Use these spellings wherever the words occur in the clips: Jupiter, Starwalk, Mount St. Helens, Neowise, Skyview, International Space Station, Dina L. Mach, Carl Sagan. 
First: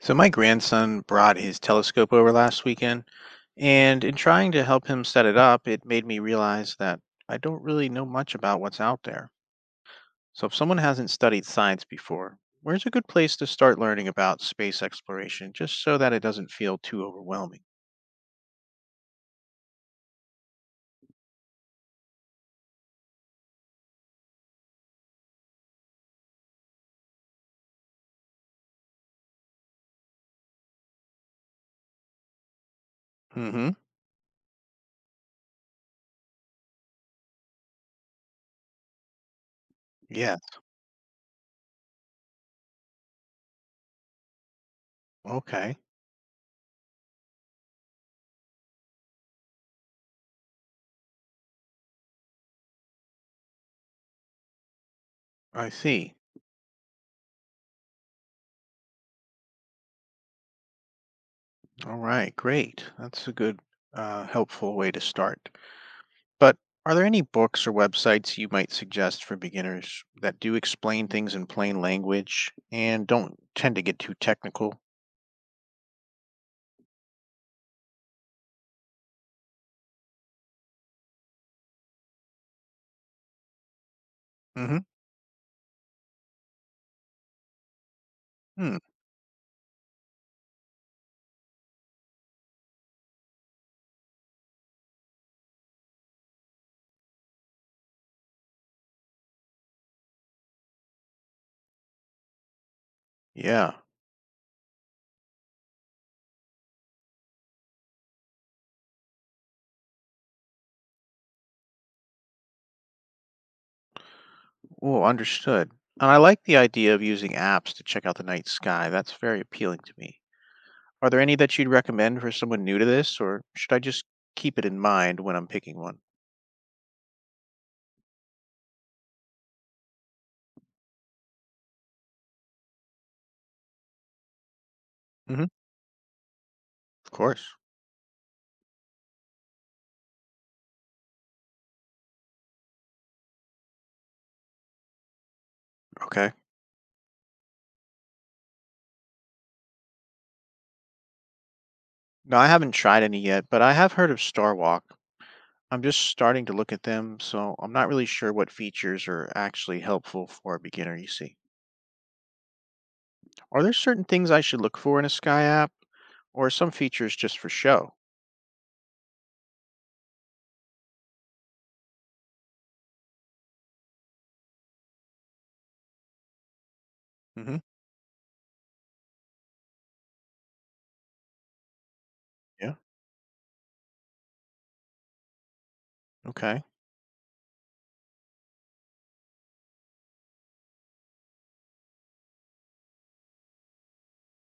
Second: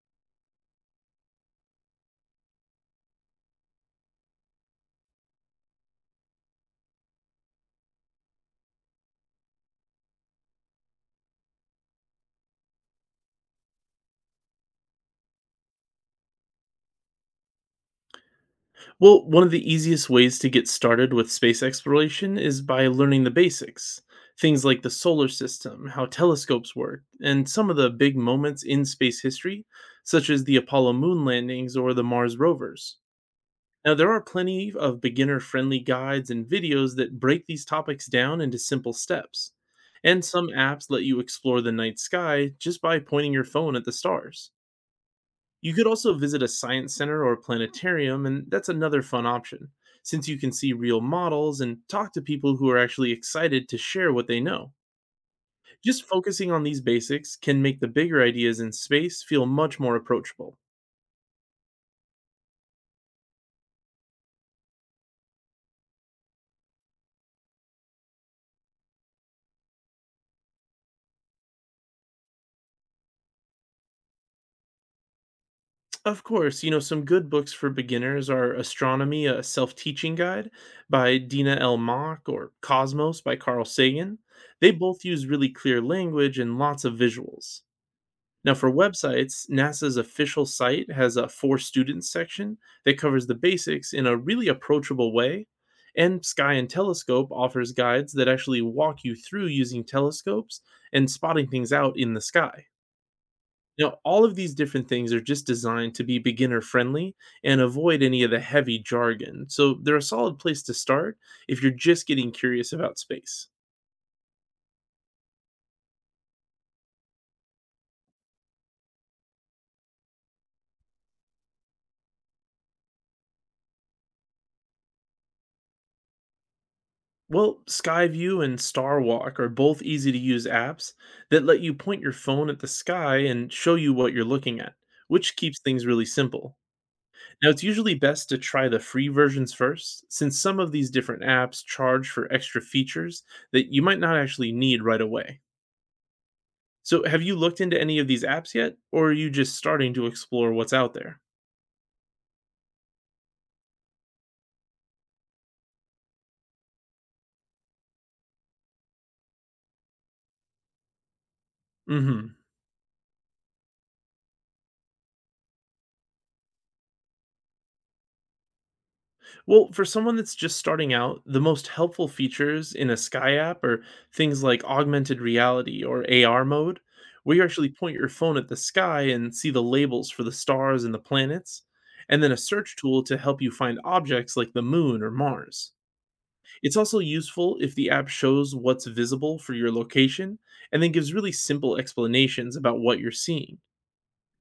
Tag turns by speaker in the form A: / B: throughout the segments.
A: So my grandson brought his telescope over last weekend, and in trying to help him set it up, it made me realize that I don't really know much about what's out there. So if someone hasn't studied science before, where's a good place to start learning about space exploration just so that it doesn't feel too overwhelming?
B: Well, one of the easiest ways to get started with space exploration is by learning the basics. Things like the solar system, how telescopes work, and some of the big moments in space history, such as the Apollo moon landings or the Mars rovers.
A: Mm-hmm.
B: Now, there are plenty of beginner friendly guides and videos that break these topics down into simple steps. And
A: Yeah.
B: some apps let you explore the night sky just by pointing your phone at the stars. You
A: Okay.
B: could also visit a science center or a planetarium, and that's another fun option, since you can see real models and talk to people who are actually excited to share what they know.
A: I
B: Just
A: see.
B: focusing on these basics can make the bigger ideas in space feel much more approachable.
A: All right. Great. That's a good, helpful way to start. But are there any books or websites you might suggest for beginners that do explain things in plain language and don't tend to get too technical?
B: Of course, some good books for beginners are Astronomy, a Self Teaching Guide by Dina L. Mach, or Cosmos by Carl Sagan. They
A: Hmm.
B: both use really clear language and lots of visuals. Now, for
A: Hmm.
B: websites, NASA's official site has a For Students section that covers the basics in a really approachable way. And Sky and Telescope offers guides that actually walk you through using telescopes and spotting things out in the sky.
A: Yeah.
B: Now, all of these different things are just designed to be beginner friendly and avoid any of the heavy jargon. So, they're a solid place to start if you're just getting curious about space.
A: Oh, understood. And I like the idea of using apps to check out the night sky. That's very appealing to me. Are there any that you'd recommend for someone new to this, or should I just keep it in mind when I'm picking one?
B: Well, Skyview and Starwalk are both easy to use apps that let you point your phone at the sky and show you what you're looking at, which
A: Hmm.
B: keeps things really simple.
A: Of
B: Now,
A: course.
B: it's usually best to try the free versions first, since some of these different apps charge for extra features that you might not actually need right away.
A: Okay.
B: So, have you looked into any of these apps yet, or are you just starting to explore what's out there?
A: No, I haven't tried any yet, but I have heard of Starwalk. I'm just starting to look at them, so I'm not really sure what features are actually helpful for a beginner, you see.
B: Mm hmm.
A: Are there certain things I should look for in a Sky app, or are some features just for show?
B: Well, for someone that's just starting out, the most helpful features in a Sky app are things like augmented reality, or AR mode, where you
A: Hmm.
B: actually point your phone at the sky and see the labels for the stars and the planets, and then a
A: Yeah.
B: search tool to help you find objects like the moon or Mars.
A: Okay.
B: It's also useful if the app shows what's visible for your location and then gives really simple explanations about what you're seeing.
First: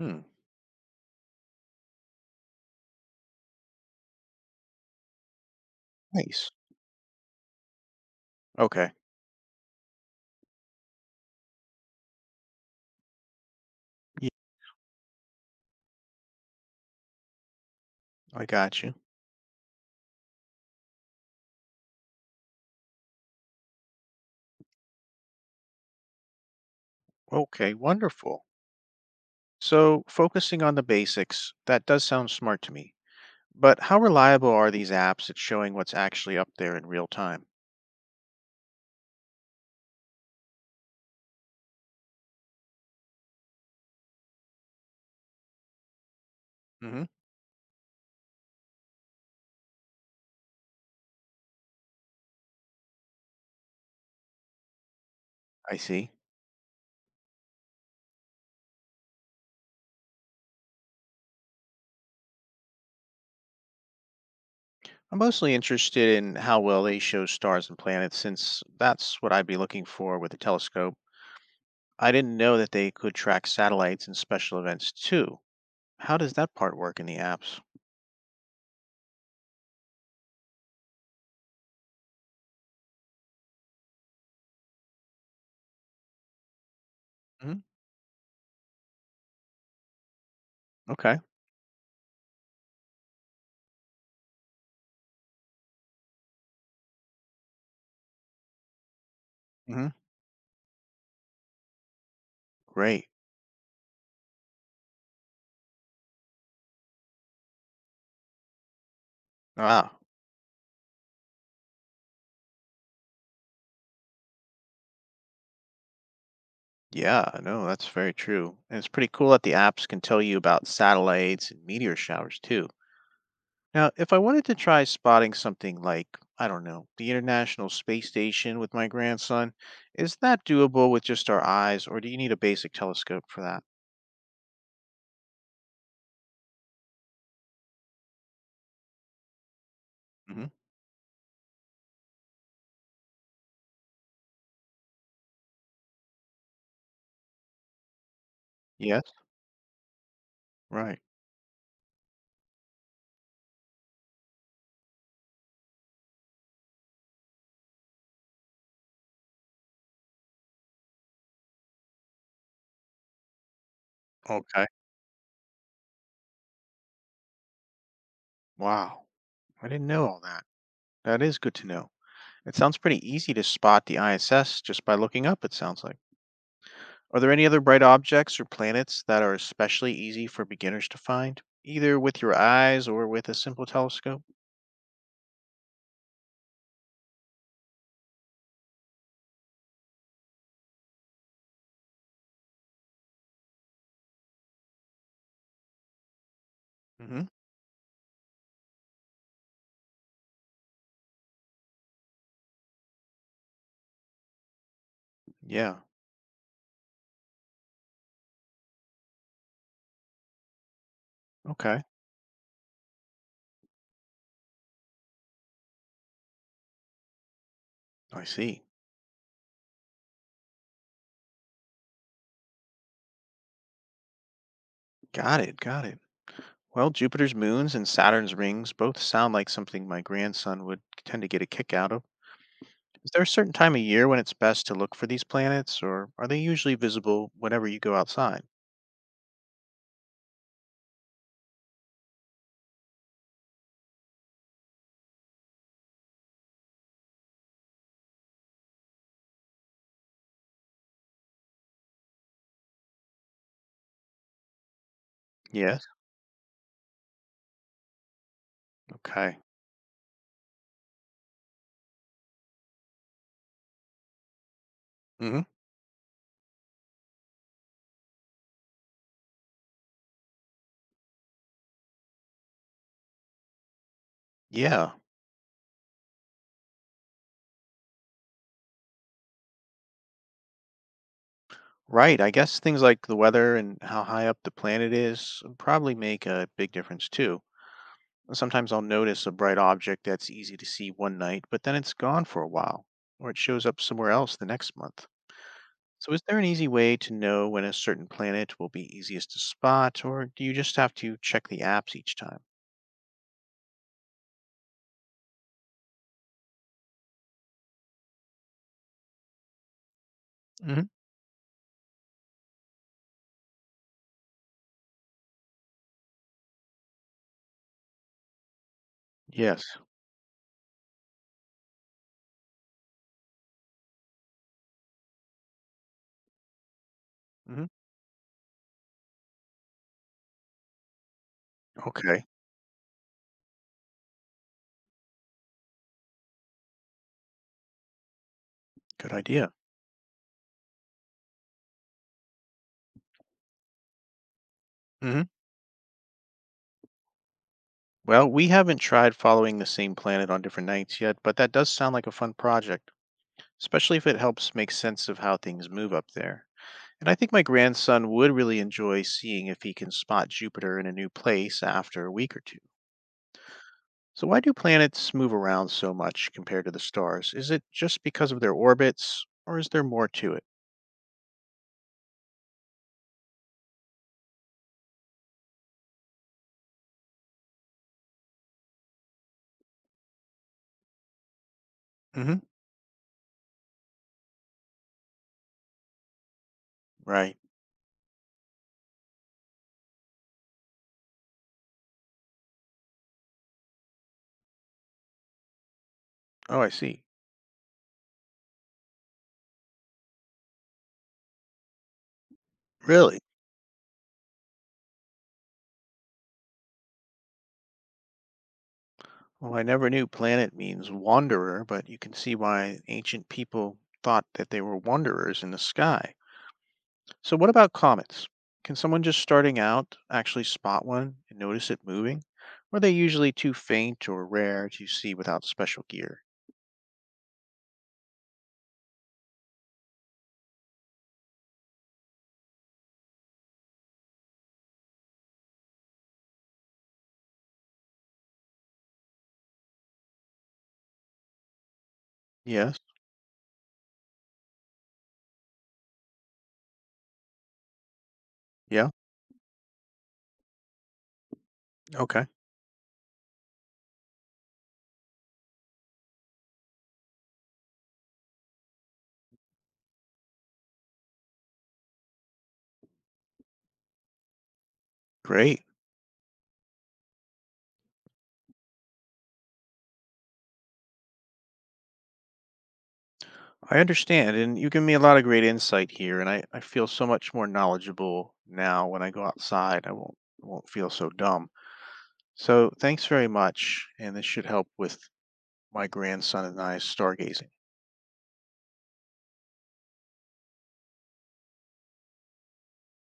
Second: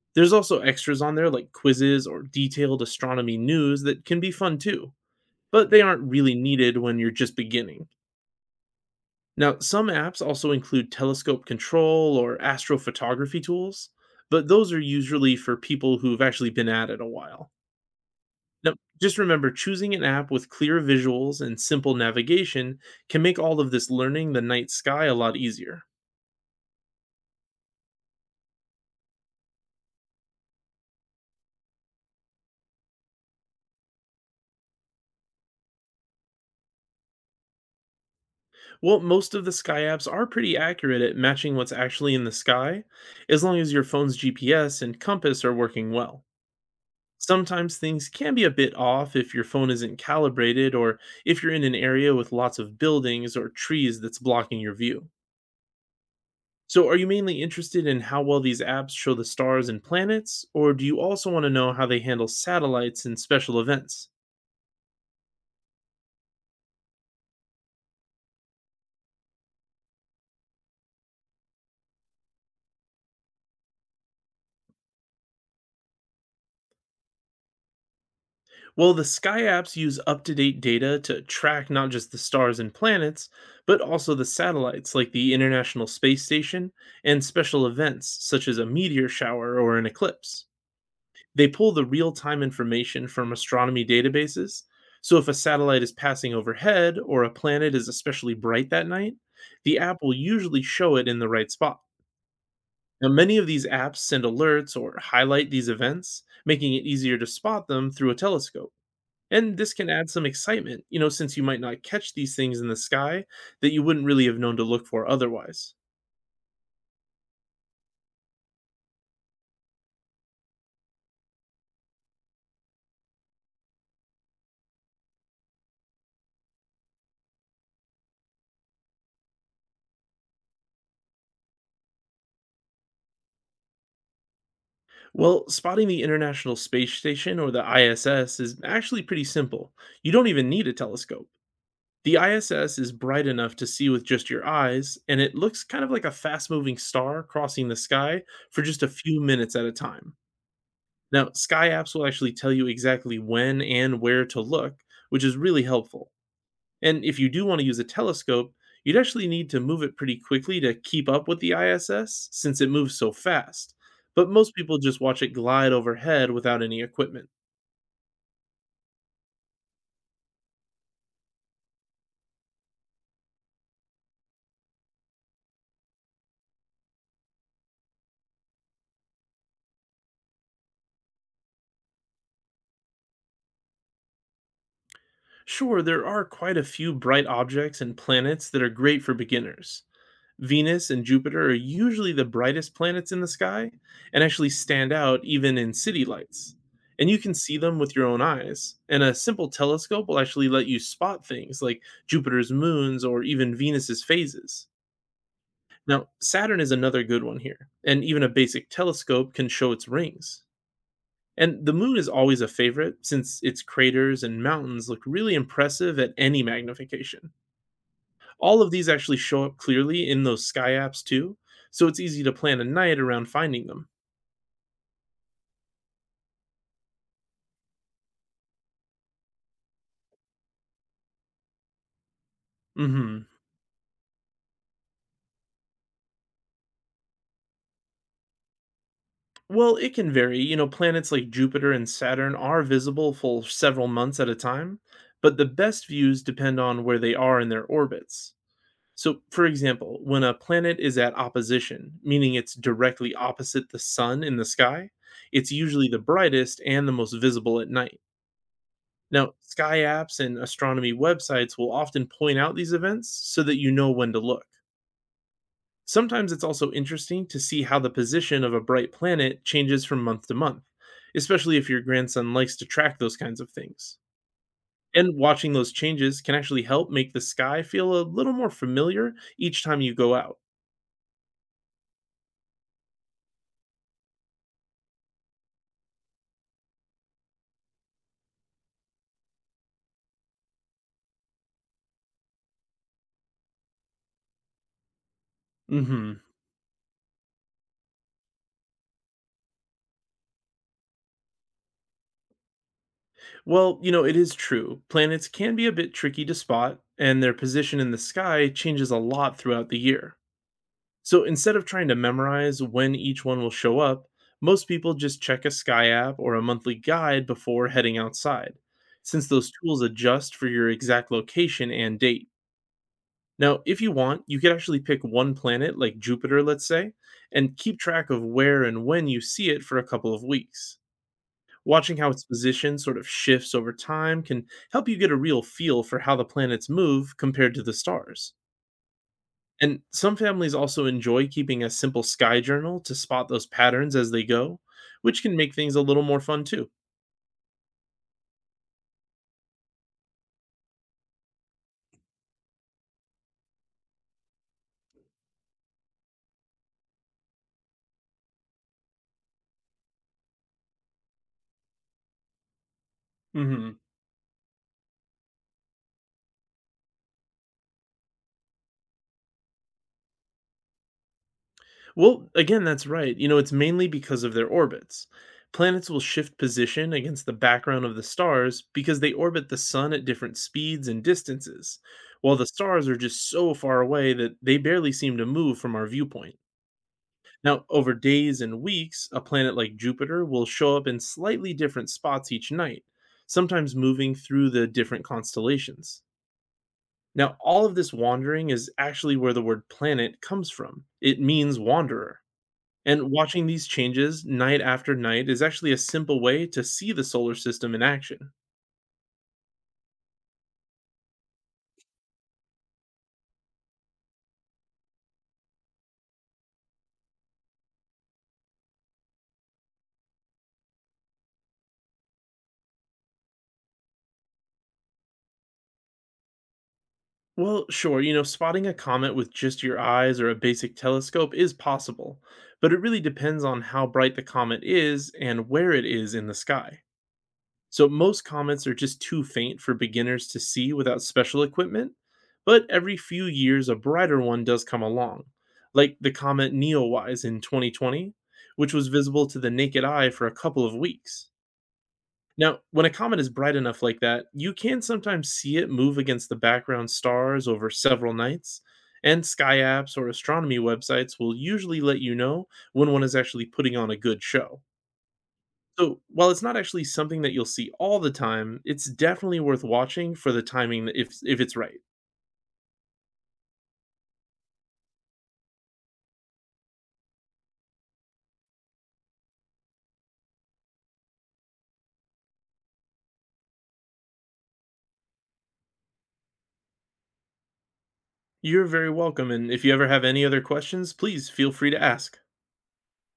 A: Hmm.
B: There's also extras on there like quizzes or detailed astronomy news that can be fun too, but they aren't really
A: Nice.
B: needed when you're just beginning.
A: Okay.
B: Now, some apps also include telescope control or astrophotography tools,
A: Yeah,
B: but those are usually for people who've actually been at it a while.
A: I
B: Now,
A: got you.
B: just remember, choosing an app with clear visuals and simple navigation can make all of this learning the night sky a lot easier.
A: Okay, wonderful. So, focusing on the basics, that does sound smart to me. But how reliable are these apps at showing what's actually up there in real time?
B: Well, most of the Sky apps are pretty accurate at matching what's actually in the sky, as long as your phone's GPS and compass are working well.
A: Hmm.
B: Sometimes things can be a bit off if your phone isn't calibrated, or if you're in an area with lots of buildings or trees that's blocking your view.
A: I see.
B: So, are you mainly interested in how well these apps show the stars and planets, or do you also want to know how they handle satellites and special events?
A: I'm mostly interested in how well they show stars and planets since that's what I'd be looking for with a telescope. I didn't know that they could track satellites and special events too. How does that part work in the apps?
B: Well, the sky apps use up to date data to track not just the stars and planets, but also the satellites like the International Space Station, and
A: Hmm.
B: special events such as a meteor shower or an eclipse.
A: Okay.
B: They pull the real time information from astronomy databases. So if a satellite is passing overhead or a planet is especially bright that night, the
A: Hmm.
B: app will usually show it in the right spot. Now,
A: Great.
B: many of these apps send alerts or highlight these events, making it easier to spot them through a telescope. And this can
A: Ah,
B: add some excitement, since you might not catch these things in the sky that you wouldn't really have known to look for otherwise.
A: yeah, no, that's very true. And it's pretty cool that the apps can tell you about satellites and meteor showers too. Now, if I wanted to try spotting something like, I don't know, the International Space Station with my grandson, is that doable with just our eyes, or do you need a basic telescope for that?
B: Well, spotting the International Space Station, or the ISS, is actually pretty simple. You don't even
A: Hmm.
B: need a telescope. The ISS is bright enough to see with just your eyes, and it looks kind of like a fast moving star crossing the sky for just a
A: Yes.
B: few minutes at a time.
A: Right.
B: Now, sky apps will actually tell you exactly when and where to look, which is really helpful. And if you do want to use a telescope, you'd actually need to move it pretty quickly to keep up with the ISS since it moves so fast. But most
A: Okay.
B: people just watch it glide overhead without any equipment.
A: Wow. I didn't know all that. That is good to know. It sounds pretty easy to spot the ISS just by looking up, it sounds like. Are there any other bright objects or planets that are especially easy for beginners to find, either with your eyes or with a simple telescope?
B: Sure, there are quite a few bright objects and planets that are great for beginners. Venus and Jupiter are usually the brightest planets in the sky and actually stand out even in city lights. And you
A: Hmm.
B: can see them with your own eyes. And a simple telescope will actually let you spot things like Jupiter's moons or even Venus's phases.
A: Yeah.
B: Now, Saturn is another good one here, and even a basic telescope can show its rings. And the
A: Okay.
B: moon is always a favorite since its craters and mountains look really impressive at any magnification.
A: I
B: All
A: see.
B: of these actually show up clearly in those sky apps too, so it's easy to plan a night around finding them.
A: Got it. Got it. Well, Jupiter's moons and Saturn's rings both sound like something my grandson would tend to get a kick out of. Is there a
B: Mhm.
A: certain time of year when it's best to look for these planets, or are they usually visible whenever you go outside?
B: Well, it can vary. Planets like Jupiter and Saturn are visible for several months at a time, but the best views depend on where they are in their orbits. So, for example, when a planet is at opposition, meaning it's directly opposite the sun in the sky, it's
A: Yes.
B: usually the brightest and the most visible at night. Now,
A: Okay.
B: sky apps and astronomy websites will often point out these events so that you know when to look.
A: Hmm.
B: Sometimes it's also interesting to see how the position of a bright planet changes from month to month, especially if your grandson likes to track those kinds of things.
A: Yeah.
B: And watching those changes can actually help make the sky feel a little more familiar each time you go out.
A: Right. I guess things like the weather and how high up the planet is probably make a big difference too. Sometimes I'll notice a bright object that's easy to see one night, but then it's gone for a while, or it shows up somewhere else the next month. So,
B: Mhm.
A: is there an easy way to know when a certain planet will be easiest to spot, or do you just have to check the apps each time?
B: Well, it is true. Planets can be a bit tricky to spot, and their position in the sky changes a lot throughout the year.
A: Hmm.
B: So instead of trying to memorize when each one will show up, most people just check a sky app or a monthly guide before heading outside, since those
A: Yes.
B: tools adjust for your exact location and date. Now, if you want, you could actually pick one planet, like Jupiter, let's say, and
A: Hmm.
B: keep track of where and when you see it for a couple of weeks. Watching how its
A: Okay.
B: position sort of shifts over time can help you get a real feel for how the planets move compared to the stars.
A: Good idea.
B: And some families also enjoy keeping a simple sky journal to spot those patterns as they go, which
A: Hmm.
B: can make things a little more fun too.
A: Well, we haven't tried following the same planet on different nights yet, but that does sound like a fun project, especially if it helps make sense of how things move up there. And I think my grandson would really enjoy seeing if he can spot Jupiter in a new place after a week or two.
B: Hmm.
A: So, why do planets move around so much compared to the stars? Is it just because of their orbits, or is there more to it?
B: Well, again, that's right. It's mainly because of their orbits. Planets will shift position against the background of the stars because they orbit the sun at different speeds and distances, while the
A: Hmm.
B: stars are just so far away that they barely seem to move from our viewpoint.
A: Right.
B: Now, over days and weeks, a planet like Jupiter will show up in slightly different spots each night, sometimes moving through the different constellations.
A: Oh, I see.
B: Now, all of this wandering is actually where the word planet comes from. It means wanderer. And
A: Really?
B: watching these changes night after night is actually a simple way to see the solar system in action.
A: Well, I never knew planet means wanderer, but you can see why ancient people thought that they were wanderers in the sky. So, what about comets? Can someone just starting out actually spot one and notice it moving? Or are they usually too faint or rare to see without special gear?
B: Well, sure, spotting a comet with just your eyes or a basic telescope is possible, but it really depends on how bright the comet is and where it is in the sky. So most comets are just too faint for beginners to see without special equipment, but
A: Yes.
B: every few years a brighter one does come along, like the comet Neowise in 2020, which was
A: Yeah.
B: visible to the naked eye for a couple of weeks.
A: Okay.
B: Now, when a comet is bright enough like that, you can sometimes see it move against the background stars over several nights, and sky apps or astronomy websites will usually let you know when one is actually putting on a good show.
A: Great.
B: So, while it's not actually something that you'll see all the time, it's definitely worth watching for the timing if it's right.
A: I understand, and you give me a lot of great insight here, and I feel so much more knowledgeable now when I go outside. I won't feel so dumb. So thanks very much, and this should help with my grandson and I stargazing.
B: You're very welcome, and if you ever have any other questions, please feel free to ask.